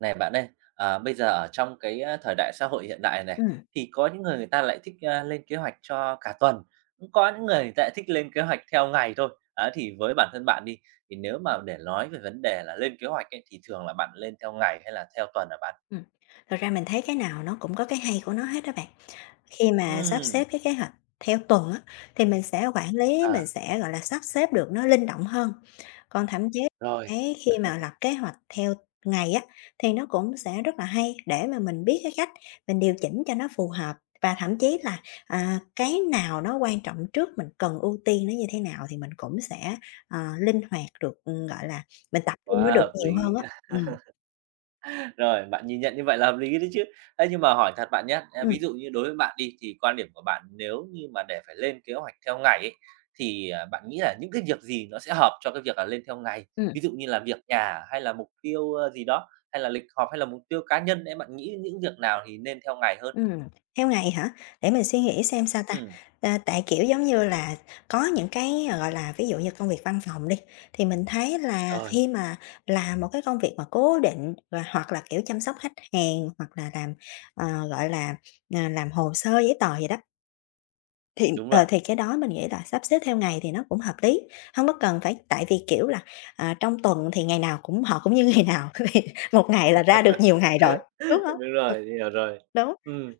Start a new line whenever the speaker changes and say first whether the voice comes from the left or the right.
right: Này bạn ơi, bây giờ ở trong cái, thời đại xã hội hiện đại này,
left: Ừm,
right: thì có những người người ta lại thích, lên kế hoạch cho cả tuần, cũng có những người người ta lại thích lên kế hoạch theo ngày thôi. Á, thì với bản thân bạn đi, thì nếu mà để nói về vấn đề là lên kế hoạch ấy, thì thường là bạn lên theo ngày hay là theo tuần hả bạn?
left: ừm. Thật ra mình thấy cái nào nó cũng có cái hay của nó hết đó bạn. Khi mà sắp
right: Ừm,
left: xếp cái kế hoạch theo tuần á, thì mình sẽ quản lý,
right: à,
left: mình sẽ, gọi là, sắp xếp được nó linh động hơn. Còn thậm chí
right: rồi,
left: cái khi mà lập kế hoạch theo ngày á, thì nó cũng sẽ rất là hay để mà mình biết cái cách mình điều chỉnh cho nó phù hợp và thậm chí là, cái nào nó quan trọng trước, mình cần ưu tiên nó như thế nào thì mình cũng sẽ, linh hoạt được, gọi là, mình tập trung nó
right: quá
left: được
right: hợp
left: nhiều hơn
right: lý.
left: á. Ừm,
right: Rồi, bạn nhìn nhận như vậy là hợp lý đấy chứ. Ấy, nhưng mà hỏi thật bạn nhé
left: ừm.
right: ví dụ như đối với bạn đi thì quan điểm của bạn nếu như mà để phải lên kế hoạch theo ngày ấy, thì, bạn nghĩ là những cái việc gì nó sẽ hợp cho cái việc là lên theo ngày?
left: Ừm.
right: Ví dụ như là việc nhà hay là mục tiêu, gì đó, hay là lịch họp hay là mục tiêu cá nhân ấy, bạn nghĩ những việc nào thì nên theo ngày hơn?
left: Ừm, theo ngày hả? Để mình suy nghĩ xem sao ta?
right: Ừm,
left: Kiểu, giống như là, có những cái, gọi là, ví dụ như công việc văn phòng đi, thì mình thấy là
right: rồi,
left: khi mà làm một cái công việc mà cố định và hoặc là, kiểu, chăm sóc khách hàng, hoặc là làm, ờ, gọi là, làm hồ sơ giấy tờ gì đó, thì,
right: đúng rồi,
left: thì cái đó mình nghĩ là sắp xếp theo ngày thì nó cũng hợp lý, không có cần phải tại vì, kiểu là, trong tuần thì ngày nào cũng họ cũng như ngày nào, thì một ngày là ra được nhiều ngày rồi, đúng không?
right: đúng
left: Ừm,
right: rồi, hiểu rồi.
left: đúng,
right: Ừm.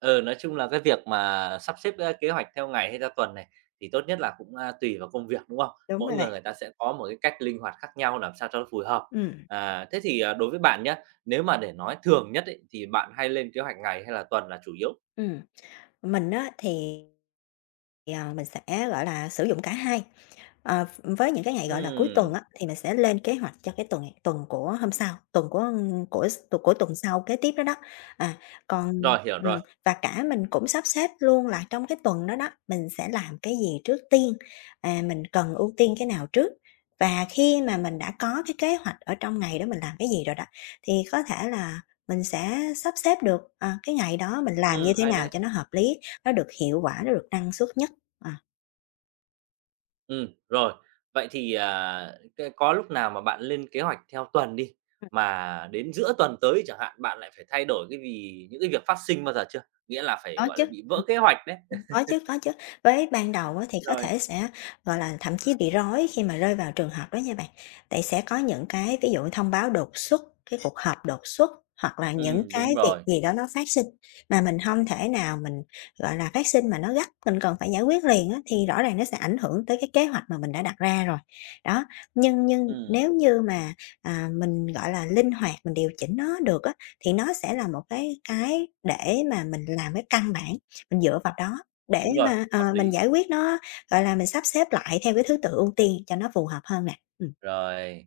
right: Ừ, nói chung là cái việc mà sắp xếp, kế hoạch theo ngày hay theo tuần này thì tốt nhất là cũng, tùy vào công việc, đúng không?
left: đúng
right: Mỗi
left: rồi
right: người
left: bạn,
right: người ta sẽ có một cái cách linh hoạt khác nhau làm sao cho nó phù hợp.
left: ừm.
right: À, thế thì, đối với bạn nhé, nếu mà để nói thường nhất ấy, thì bạn hay lên kế hoạch ngày hay là tuần là chủ yếu?
left: Ừm, mình á thì, ờ, mình sẽ, gọi là, sử dụng cả hai. Ờ, với những cái ngày, gọi là, cuối
right: Ừm,
left: tuần á, thì mình sẽ lên kế hoạch cho cái tuần tuần của hôm sau, tuần của s của tuần sau kế tiếp đó đó. À, còn
right: rồi, hiểu rồi.
left: và cả mình cũng sắp xếp luôn là trong cái tuần đó đó, mình sẽ làm cái gì trước tiên, mình cần ưu tiên cái nào trước. Và khi mà mình đã có cái kế hoạch ở trong ngày đó mình làm cái gì rồi đó, thì có thể là mình sẽ sắp xếp được, cái ngày đó mình làm như thế
right: Hay
left: nào
right: đấy.
left: cho nó hợp lý, nó được hiệu quả, nó được năng suất nhất. À.
right: Rồi. Vậy thì, cái có lúc nào mà bạn lên kế hoạch theo tuần đi,
left: Ừm,
right: mà đến giữa tuần tới chẳng hạn, bạn lại phải thay đổi cái vì những cái việc phát sinh bao giờ chưa? Nghĩa là phải,
left: có
right: gọi là,
left: chứ.
right: bị vỡ kế hoạch đấy.
left: Có chứ. Với ban đầu á thì có
right: Rồi,
left: thể sẽ, gọi là, thậm chí bị rối khi mà rơi vào trường hợp đó nha bạn. Tại sẽ có những cái ví dụ thông báo đột xuất, cái cuộc họp đột xuất, hoặc là những cái
right: đúng
left: việc
right: rồi,
left: gì đó nó phát sinh mà mình không thể nào mình, gọi là, phát sinh mà nó gấp, mình cần phải giải quyết liền á, thì rõ ràng nó sẽ ảnh hưởng tới cái kế hoạch mà mình đã đặt ra rồi. Đó, nhưng
right: ừm,
left: nếu như mà, mình, gọi là, linh hoạt, mình điều chỉnh nó được á, thì nó sẽ là một cái để mà mình làm cái căn bản, mình dựa vào đó để
right: đúng rồi,
left: mà,
right: hợp
left: mình
right: lý.
left: giải quyết nó, gọi là, mình sắp xếp lại theo cái thứ tự ưu tiên cho nó phù hợp hơn nè. Ừm.
right: Rồi,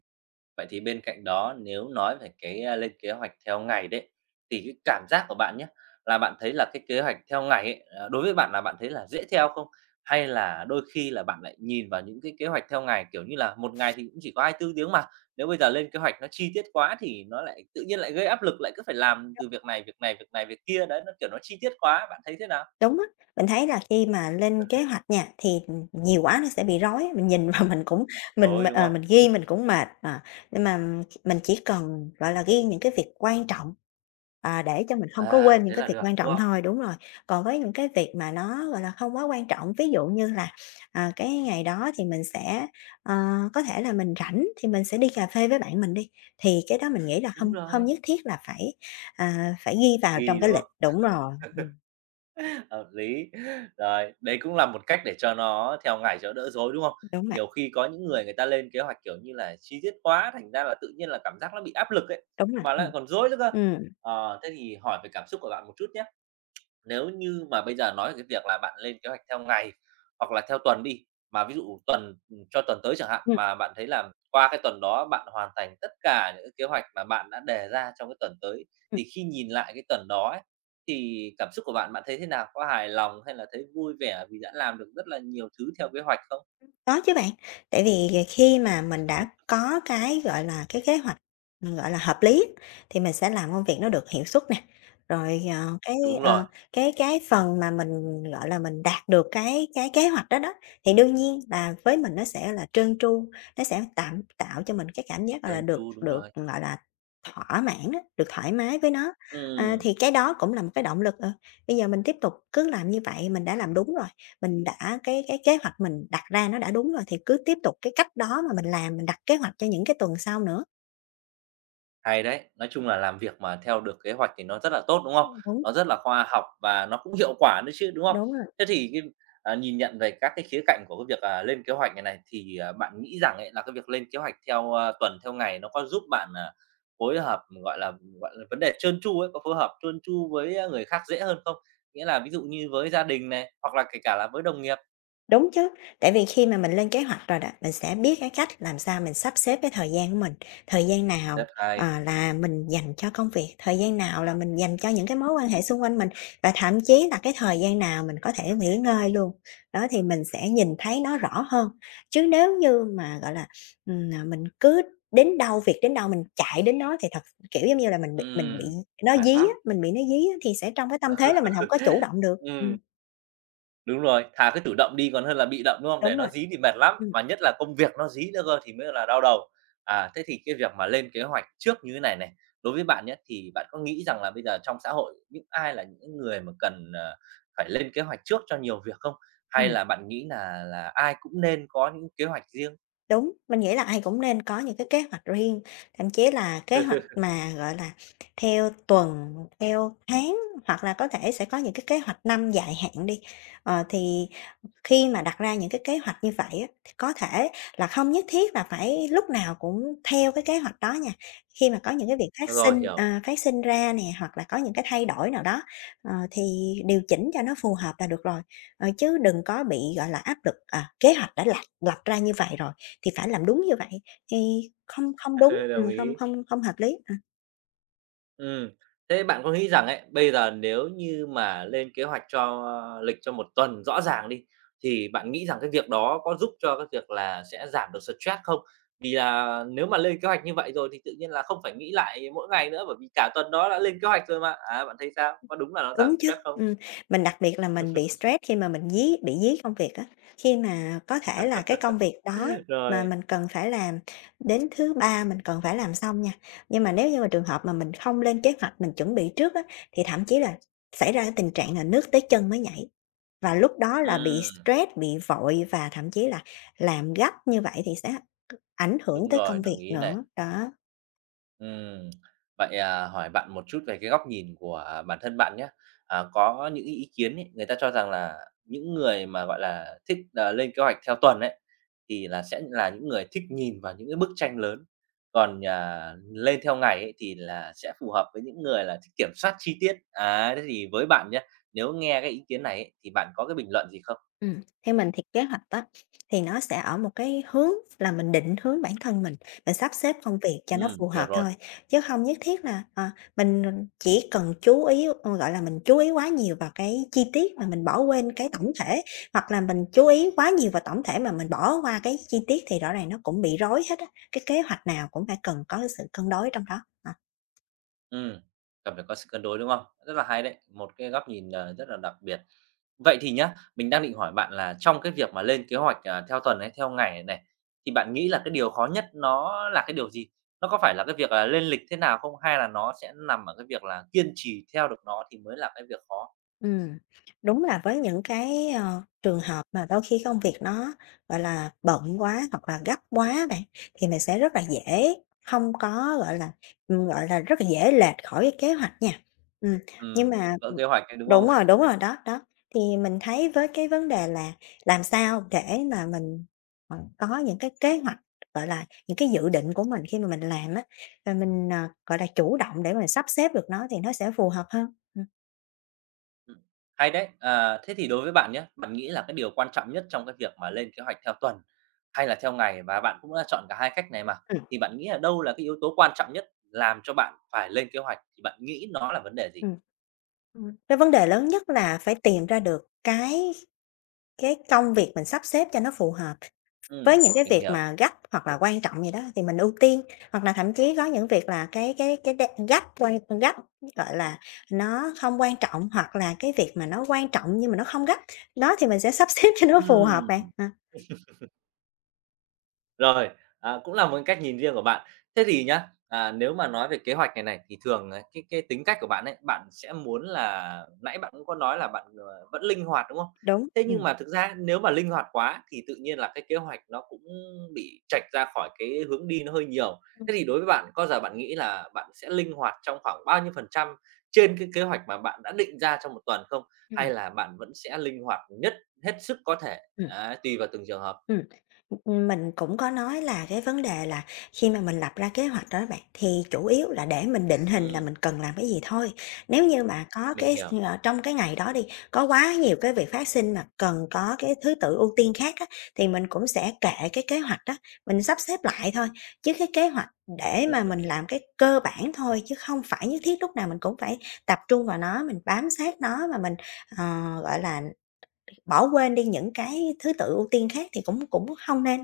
right: vậy thì bên cạnh đó nếu nói về cái, lên kế hoạch theo ngày đấy, thì cái cảm giác của bạn nhá, là bạn thấy là cái kế hoạch theo ngày ấy, đối với bạn là bạn thấy là dễ theo không? Hay là đôi khi là bạn lại nhìn vào những cái kế hoạch theo ngày, kiểu như là, một ngày thì cũng chỉ có 24 tiếng mà, nếu bây giờ lên kế hoạch nó chi tiết quá thì nó lại tự nhiên lại gây áp lực, lại cứ phải làm từ việc này, việc này, việc này, việc kia, đấy, nó, kiểu, nó chi tiết quá, bạn thấy thế nào?
left: Đúng á, mình thấy là khi mà lên kế hoạch nha, thì, nhiều quá nó sẽ bị rối, mình nhìn vào mình cũng mình
right: Rồi, đúng không?
left: mình ghi mình cũng mệt, nhưng mà mình chỉ cần, gọi là, ghi những cái việc quan trọng, để cho mình không có
right: À,
left: quên những
right: thế
left: cái
right: là
left: việc
right: được,
left: quan
right: đúng
left: trọng
right: không?
left: thôi, đúng rồi. Còn với những cái việc mà nó, gọi là, không quá quan trọng, ví dụ như là, cái ngày đó thì mình sẽ, ờ, có thể là mình rảnh thì mình sẽ đi cà phê với bạn mình đi, thì cái đó mình nghĩ là
right: Đúng
left: không không
right: rồi.
left: nhất thiết là phải, phải ghi vào trong
right: Ghi,
left: cái
right: đúng
left: lịch
right: không?
left: đúng rồi,
right: Hợp lý. Rồi, đấy cũng là một cách để cho nó theo ngày cho đỡ rối, đúng không?
left: đúng bạn.
right: Nhiều khi có những người người ta lên kế hoạch, kiểu như là, chi tiết quá, thành ra là tự nhiên là cảm giác nó bị áp lực ấy,
left: Đúng rồi,
right: mà lại còn rối nữa cơ.
left: ừm,
right: Thế thì hỏi về cảm xúc của bạn một chút nhé. Nếu như mà bây giờ nói về cái việc là bạn lên kế hoạch theo ngày hoặc là theo tuần đi, mà ví dụ tuần cho tuần tới chẳng hạn,
left: ừm,
right: mà bạn thấy là qua cái tuần đó bạn hoàn thành tất cả những cái kế hoạch mà bạn đã đề ra trong cái tuần tới,
left: ừm,
right: thì khi nhìn lại cái tuần đó ấy, thì cảm xúc của bạn, bạn thấy thế nào? Có hài lòng hay là thấy vui vẻ vì đã làm được rất là nhiều thứ theo kế hoạch không?
left: có chứ bạn. Tại vì khi mà mình đã có cái, gọi là, cái kế hoạch, gọi là, hợp lý á, thì mình sẽ làm công việc nó được hiệu suất nè. Rồi,
right: Đúng rồi,
left: ờ, cái phần mà mình, gọi là, mình đạt được cái kế hoạch đó đó, thì đương nhiên là với mình nó sẽ là trơn tru, nó sẽ tạo cho mình cái cảm giác, gọi là,
right: trơn
left: được
right: tru, đúng rồi.
left: được, gọi là, thỏa mãn á, được thoải mái với nó. Ờ,
right: Ừm.
left: thì cái đó cũng là một cái động lực, bây giờ mình tiếp tục cứ làm như vậy, mình đã làm đúng rồi. Mình đã cái kế hoạch mình đặt ra nó đã đúng rồi thì cứ tiếp tục cái cách đó mà mình làm, mình đặt kế hoạch cho những cái tuần sau nữa.
right: Hay đấy, nói chung là làm việc mà theo được kế hoạch thì nó rất là tốt, đúng không?
left: Đúng,
right: Nó rất là khoa học và nó cũng hiệu quả nữa chứ, đúng không?
left: đúng rồi.
right: Thế thì cái, nhìn nhận về các cái khía cạnh của cái việc, lên kế hoạch này này, thì, bạn nghĩ rằng ấy là cái việc lên kế hoạch theo, tuần, theo ngày nó có giúp bạn, phối hợp, gọi là, vấn đề trơn tru ấy, có phối hợp trơn tru với, người khác dễ hơn không? Nghĩa là ví dụ như với gia đình này, hoặc là kể cả là với đồng nghiệp?
left: Đúng chứ, tại vì khi mà mình lên kế hoạch rồi đó, mình sẽ biết cái cách làm sao mình sắp xếp cái thời gian của mình, thời gian nào,
right: Rất hay,
left: là mình dành cho công việc, thời gian nào là mình dành cho những cái mối quan hệ xung quanh mình, và thậm chí là cái thời gian nào mình có thể nghỉ ngơi luôn. Đó, thì mình sẽ nhìn thấy nó rõ hơn, chứ nếu như mà, gọi là, mình cứ đến đâu, việc đến đâu mình chạy đến đó thì thật kiểu, giống như là, mình bị
right: ừm,
left: nó
right: mệt
left: dí á,
right: lắm.
left: mình bị nó dí á, thì sẽ trong cái tâm thế là mình không có chủ động được.
right: Ừm. Đúng rồi, thà cứ chủ động đi còn hơn là bị động, đúng không? Để
left: Đúng rồi,
right: nó dí thì mệt lắm,
left: ừm.
right: mà nhất là công việc nó dí nữa cơ thì mới là đau đầu. À, thế thì cái việc mà lên kế hoạch trước như thế này này, đối với bạn nhé thì bạn có nghĩ rằng là bây giờ trong xã hội những ai là những người mà cần, phải lên kế hoạch trước cho nhiều việc không? Hay
left: Ừm.
right: là bạn nghĩ là ai cũng nên có những kế hoạch riêng?
left: Đúng, mình nghĩ là ai cũng nên có những cái kế hoạch riêng, thậm chí là kế hoạch mà, gọi là, theo tuần, theo tháng, hoặc là có thể sẽ có những cái kế hoạch năm dài hạn đi. Ờ, thì khi mà đặt ra những cái kế hoạch như vậy á, thì có thể là không nhất thiết là phải lúc nào cũng theo cái kế hoạch đó nha. Khi mà có những cái việc phát
right: Rồi,
left: sinh,
right: hiểu.
left: phát sinh ra nè, hoặc là có những cái thay đổi nào đó, thì điều chỉnh cho nó phù hợp là được rồi. Ờ, chứ đừng có bị, gọi là, áp lực, kế hoạch đã lập ra như vậy rồi thì phải làm đúng như vậy, thì không không đúng,
right: Đồng
left: không
right: ý.
left: không không hợp lý. Ờ.
right: Ừ, thế bạn có nghĩ rằng ấy, bây giờ nếu như mà lên kế hoạch cho lịch cho một tuần rõ ràng đi, thì bạn nghĩ rằng cái việc đó có giúp cho cái việc là sẽ giảm được stress không? Vì là nếu mà lên kế hoạch như vậy rồi thì tự nhiên là không phải nghĩ lại mỗi ngày nữa, bởi vì cả tuần đó đã lên kế hoạch rồi mà. À, bạn thấy sao? Có đúng là nó giảm
left: Đúng chứ,
right: stress không?
left: mình đặc biệt là mình bị stress khi mà mình dí bị dí công việc á, khi mà có thể là cái công việc đó mà
right: Rồi,
left: mình cần phải làm đến thứ Ba mình cần phải làm xong nha, nhưng mà nếu như mà trường hợp mà mình không lên kế hoạch, mình chuẩn bị trước á, thì thậm chí là xảy ra cái tình trạng là nước tới chân mới nhảy, và lúc đó là bị
right: ừ,
left: stress, bị vội và thậm chí là làm gấp như vậy thì sẽ ảnh hưởng
right: đúng
left: tới
right: rồi,
left: công
right: đồng
left: việc
right: ý này.
left: nữa, đó.
right: Ừm, vậy, hỏi bạn một chút về cái góc nhìn của bản thân bạn nhé. À, có những ý kiến ấy, người ta cho rằng là những người mà, gọi là, thích, lên kế hoạch theo tuần ấy, thì là sẽ là những người thích nhìn vào những cái bức tranh lớn, còn, lên theo ngày ấy thì là sẽ phù hợp với những người là thích kiểm soát chi tiết. Á, thế thì với bạn nhé, nếu nghe cái ý kiến này ấy, thì bạn có cái bình luận gì không?
left: Theo mình thì kế hoạch á, thì nó sẽ ở một cái hướng là mình định hướng bản thân mình sắp xếp công việc cho nó phù
right: Hiểu
left: hợp
right: rồi.
left: thôi, chứ không nhất thiết là, mình chỉ cần chú ý gọi là, mình chú ý quá nhiều vào cái chi tiết mà mình bỏ quên cái tổng thể, hoặc là mình chú ý quá nhiều vào tổng thể mà mình bỏ qua cái chi tiết thì rõ ràng nó cũng bị rối hết á, cái kế hoạch nào cũng phải cần có cái sự cân đối trong đó, ờ.
right: Ừ, cần phải có sự cân đối, đúng không? Rất là hay đấy, một cái góc nhìn, rất là đặc biệt. Vậy thì nhá, mình đang định hỏi bạn là trong cái việc mà lên kế hoạch, theo tuần hay theo ngày này, thì bạn nghĩ là cái điều khó nhất nó là cái điều gì? Nó có phải là cái việc là lên lịch thế nào không? Hay là nó sẽ nằm ở cái việc là kiên trì theo được nó thì mới là cái việc khó?
left: Ừm, đúng là với những cái, trường hợp mà đôi khi công việc nó, gọi là, bận quá hoặc là gấp quá bạn, thì mình sẽ rất là dễ không có, gọi là, rất là dễ lệch khỏi cái kế hoạch nha. Ừm,
right: Ừ,
left: nhưng mà
right: bị vỡ kế hoạch đấy, đúng
left: đúng
right: không?
left: rồi, đó, đó, thì mình thấy với cái vấn đề là làm sao để mà mình, có những cái kế hoạch, gọi là, những cái dự định của mình khi mà mình làm á, và mình, gọi là, chủ động để mà sắp xếp được nó thì nó sẽ phù hợp hơn.
right: Ừm, hay đấy. À, thế thì đối với bạn nhé, bạn nghĩ là cái điều quan trọng nhất trong cái việc mà lên kế hoạch theo tuần hay là theo ngày và bạn cũng đã chọn cả hai cách này mà,
left: Ừm.
right: thì bạn nghĩ là đâu là cái yếu tố quan trọng nhất làm cho bạn phải lên kế hoạch, thì bạn nghĩ nó là vấn đề gì?
left: Ừm. Cái vấn đề lớn nhất là phải tìm ra được cái công việc mình sắp xếp cho nó phù hợp. Với
right: Ừm,
left: những cái
right: mình
left: việc
right: hiểu.
left: mà gấp hoặc là quan trọng gì đó thì mình ưu tiên, hoặc là thậm chí có những việc là cái đe gấp quan gấp, gọi là, nó không quan trọng hoặc là cái việc mà nó quan trọng nhưng mà nó không gấp, đó thì mình sẽ sắp xếp cho nó phù hợp bạn.
right: Ừm. Rồi, cũng là một cái cách nhìn riêng của bạn. Thế thì nhá, nếu mà nói về kế hoạch này này thì thường ấy, cái tính cách của bạn ấy, bạn sẽ muốn là nãy bạn cũng có nói là bạn, vẫn linh hoạt, đúng không?
left: Đúng,
right: Thế nhưng mà thực ra nếu mà linh hoạt quá thì tự nhiên là cái kế hoạch nó cũng bị chệch ra khỏi cái hướng đi nó hơi nhiều.
left: Ừm,
right: Thế thì đối với bạn, có giờ bạn nghĩ là bạn sẽ linh hoạt trong khoảng bao nhiêu phần trăm trên cái kế hoạch mà bạn đã định ra trong một tuần không? Hay là bạn vẫn sẽ linh hoạt nhất hết sức có thể?
left: Ừm.
right: Đấy, tùy vào từng trường hợp.
left: Ừm, ừm, mình cũng có nói là cái vấn đề là khi mà mình lập ra kế hoạch đó bạn, thì chủ yếu là để mình định hình là
right: Ừm,
left: mình cần làm cái gì thôi. Nếu như mà có
right: mình
left: cái
right: hiểu.
left: trong cái ngày đó đi, có quá nhiều cái việc phát sinh mà cần có cái thứ tự ưu tiên khác á, thì mình cũng sẽ kệ cái kế hoạch đó, mình sắp xếp lại thôi. Chứ cái kế hoạch để mà mình làm cái cơ bản thôi, chứ không phải nhất thiết lúc nào mình cũng phải tập trung vào nó, mình bám sát nó mà mình, ờ, gọi là bỏ quên đi những cái thứ tự ưu tiên khác thì cũng cũng không nên.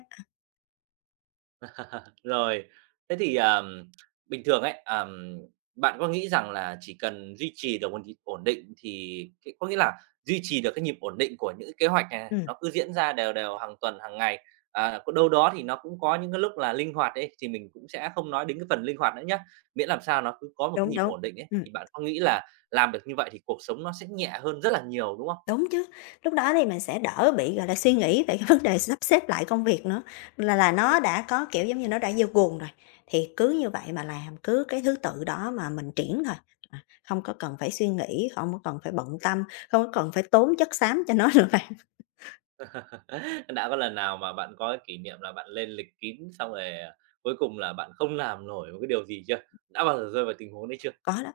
right: Rồi, thế thì, bình thường ấy, bạn có nghĩ rằng là chỉ cần duy trì được một nhịp ổn định thì cái có nghĩa là duy trì được cái nhịp ổn định của những cái kế hoạch này này,
left: Ừm,
right: nó cứ diễn ra đều đều hàng tuần, hàng ngày, có đâu đó thì nó cũng có những cái lúc là linh hoạt ấy, thì mình cũng sẽ không nói đến cái phần linh hoạt nữa nhé, miễn làm sao nó cứ có một cái
left: đúng,
right: nhịp
left: đúng,
right: ổn định ấy,
left: ừm,
right: thì bạn có nghĩ là làm được như vậy thì cuộc sống nó sẽ nhẹ hơn rất là nhiều, đúng không?
left: đúng chứ. Lúc đó thì mình sẽ đỡ bị, gọi là, suy nghĩ về cái vấn đề sắp xếp lại công việc nữa, là nó đã có, kiểu, giống như, nó đã vô guồng rồi, thì cứ như vậy mà làm, cứ cái thứ tự đó mà mình triển thôi, à, không có cần phải suy nghĩ, không có cần phải bận tâm, không có cần phải tốn chất xám cho nó nữa bạn.
right: Đã có lần nào mà bạn có cái kỷ niệm là bạn lên lịch kín xong rồi, cuối cùng là bạn không làm nổi một cái điều gì chưa? Đã bao giờ rơi vào tình huống đấy chưa?
left: Có đó,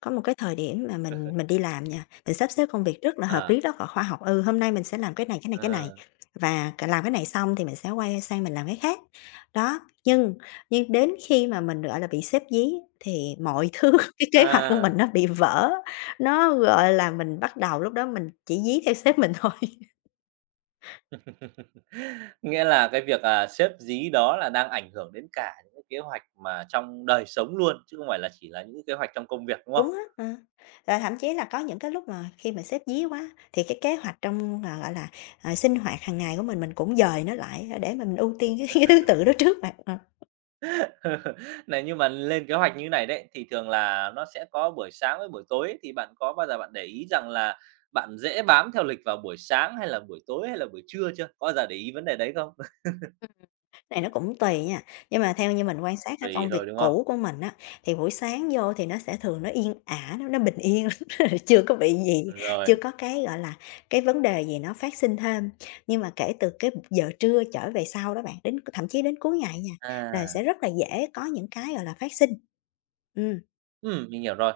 left: có một cái thời điểm mà mình đi làm nha, mình sắp xếp công việc rất là hợp
right: Ờ,
left: lý, rất là khoa học. Ừ, hôm nay mình sẽ làm cái này, cái này, cái này
right: ờ,
left: và cả làm cái này xong thì mình sẽ quay sang mình làm cái khác. Đó, nhưng đến khi mà mình, gọi là, bị sếp dí thì mọi thứ cái kế hoạch của mình
right: à,
left: nó bị vỡ, nó, gọi là, mình bắt đầu lúc đó mình chỉ dí theo sếp mình thôi.
right: nghĩa là cái việc, xếp dí đó là đang ảnh hưởng đến cả những cái kế hoạch mà trong đời sống luôn, chứ không phải là chỉ là những kế hoạch trong công việc, đúng
left: Đúng
right: không?
left: á, ờ. Rồi thậm chí là có những cái lúc mà khi mà sếp dí quá thì cái kế hoạch trong, gọi là, sinh hoạt hàng ngày của mình cũng dời nó lại để mà mình ưu tiên cái cái thứ tự đó trước bạn, ờ.
right: Này, nhưng mà lên kế hoạch như này đấy, thì thường là nó sẽ có buổi sáng với buổi tối, thì bạn có bao giờ bạn để ý rằng là bạn dễ bám theo lịch vào buổi sáng hay là buổi tối hay là buổi trưa chưa? Có bao giờ để ý vấn đề đấy không?
left: Này nó cũng tùy nha, nhưng mà theo như mình quan sát ở
right: Tùy
left: công việc
right: thôi, đúng không?
left: cũ của mình á, thì buổi sáng vô thì nó sẽ thường nó yên ả, nó bình yên lắm, chưa có bị gì, chưa
right: Rồi,
left: có cái, gọi là, cái vấn đề gì nó phát sinh thêm. Nhưng mà kể từ cái giờ trưa trở về sau đó bạn, đến thậm chí đến cuối ngày nha, là sẽ
right: à,
left: rất là dễ có những cái, gọi là, phát sinh. Ừ.
right: mình hiểu rồi.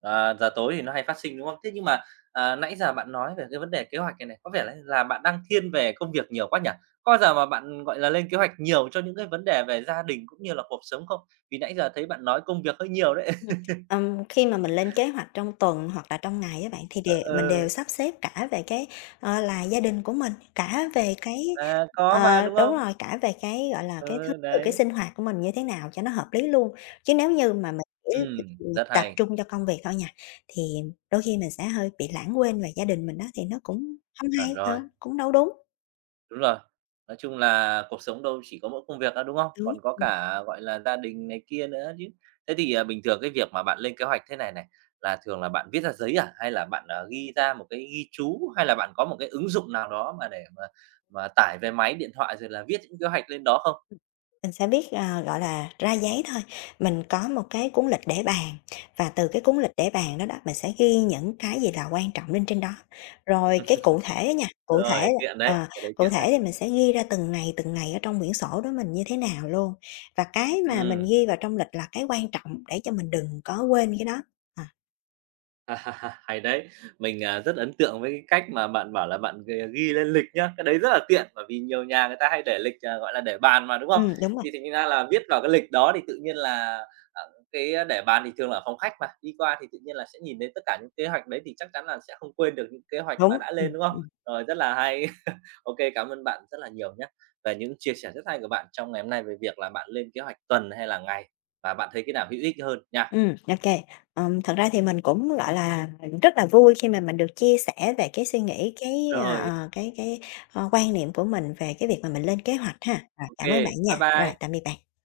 right: À, giờ tối thì nó hay phát sinh, đúng không? Thế nhưng mà, nãy giờ bạn nói về cái vấn đề kế hoạch này này, có vẻ là bạn đang thiên về công việc nhiều quá nhỉ? Có bao giờ mà bạn, gọi là, lên kế hoạch nhiều cho những cái vấn đề về gia đình cũng như là cuộc sống không? Vì nãy giờ thấy bạn nói công việc hơi nhiều đấy.
left: Ừm, khi mà mình lên kế hoạch trong tuần hoặc là trong ngày các bạn, thì
right: Ờ,
left: đều mình đều
right: ừ,
left: sắp xếp cả về cái, là gia đình của mình, cả về cái
right: có mà, đúng
left: đúng
right: không?
left: rồi, cả về cái, gọi là, cái thứ
right: Ừ,
left: tự cái
right: đấy,
left: sinh hoạt của mình như thế nào cho nó hợp lý luôn. Chứ nếu như mà mình chỉ
right: rất
left: tập
right: hay,
left: trung cho công việc thôi nha, thì đôi khi mình sẽ hơi bị lãng quên về gia đình mình đó thì nó cũng không
right: chuẩn
left: hay, ờ,
right: rồi.
left: cũng đâu đúng.
right: Đúng rồi. Nói chung là cuộc sống đâu chỉ có mỗi công việc đâu, đúng không? Còn có cả, gọi là, gia đình này kia nữa chứ. Thế thì, bình thường cái việc mà bạn lên kế hoạch thế này này, là thường là bạn viết ra giấy à? Hay là bạn, ghi ra một cái ghi chú? Hay là bạn có một cái ứng dụng nào đó mà để mà tải về máy điện thoại rồi là viết những kế hoạch lên đó không?
left: Mình sẽ biết, ờ, gọi là, ra giấy thôi, mình có một cái cuốn lịch để bàn và từ cái cuốn lịch để bàn đó đó, mình sẽ ghi những cái gì là quan trọng lên trên đó. Rồi cái cụ thể á nha, cụ thể
right: Rồi,
left: là
right: tiện đấy, cái đấy
left: cụ
right: tiện
left: thể
right: đấy.
left: thì mình sẽ ghi ra từng ngày ở trong quyển sổ đó mình như thế nào luôn. Và cái mà mình
right: Ừ.
left: ghi vào trong lịch là cái quan trọng để cho mình đừng có quên cái đó. À,
right: À, hay đấy. Mình, rất ấn tượng với cái cách mà bạn bảo là bạn ghi lên lịch nhá, cái đấy rất là tiện, bởi vì nhiều nhà người ta hay để lịch, gọi là, để bàn mà, đúng không?
left: đúng rồi,
right: Thì thành ra là viết vào cái lịch đó thì tự nhiên là, à, cái để bàn thì thường là ở phòng khách mà, đi qua thì tự nhiên là sẽ nhìn thấy tất cả những kế hoạch đấy thì chắc chắn là sẽ không quên được những kế hoạch mà
left: đúng,
right: đã
left: ừm,
right: lên, đúng không?
left: ừm.
right: Rồi, rất là hay. OK, cảm ơn bạn rất là nhiều nhé về những chia sẻ rất hay của bạn trong ngày hôm nay về việc là bạn lên kế hoạch tuần hay là ngày và bạn thấy cái nào hữu ích hơn nha.
left: Ok. Thật ra thì mình cũng, gọi là, rất là vui khi mà mình được chia sẻ về cái suy nghĩ, cái,
right: Rồi,
left: quan niệm của mình về cái việc mà mình lên kế hoạch ha. Rồi,
right: OK,
left: cảm ơn bạn nha.
right: bye
left: Rồi,
right: bye.
left: tạm biệt bạn.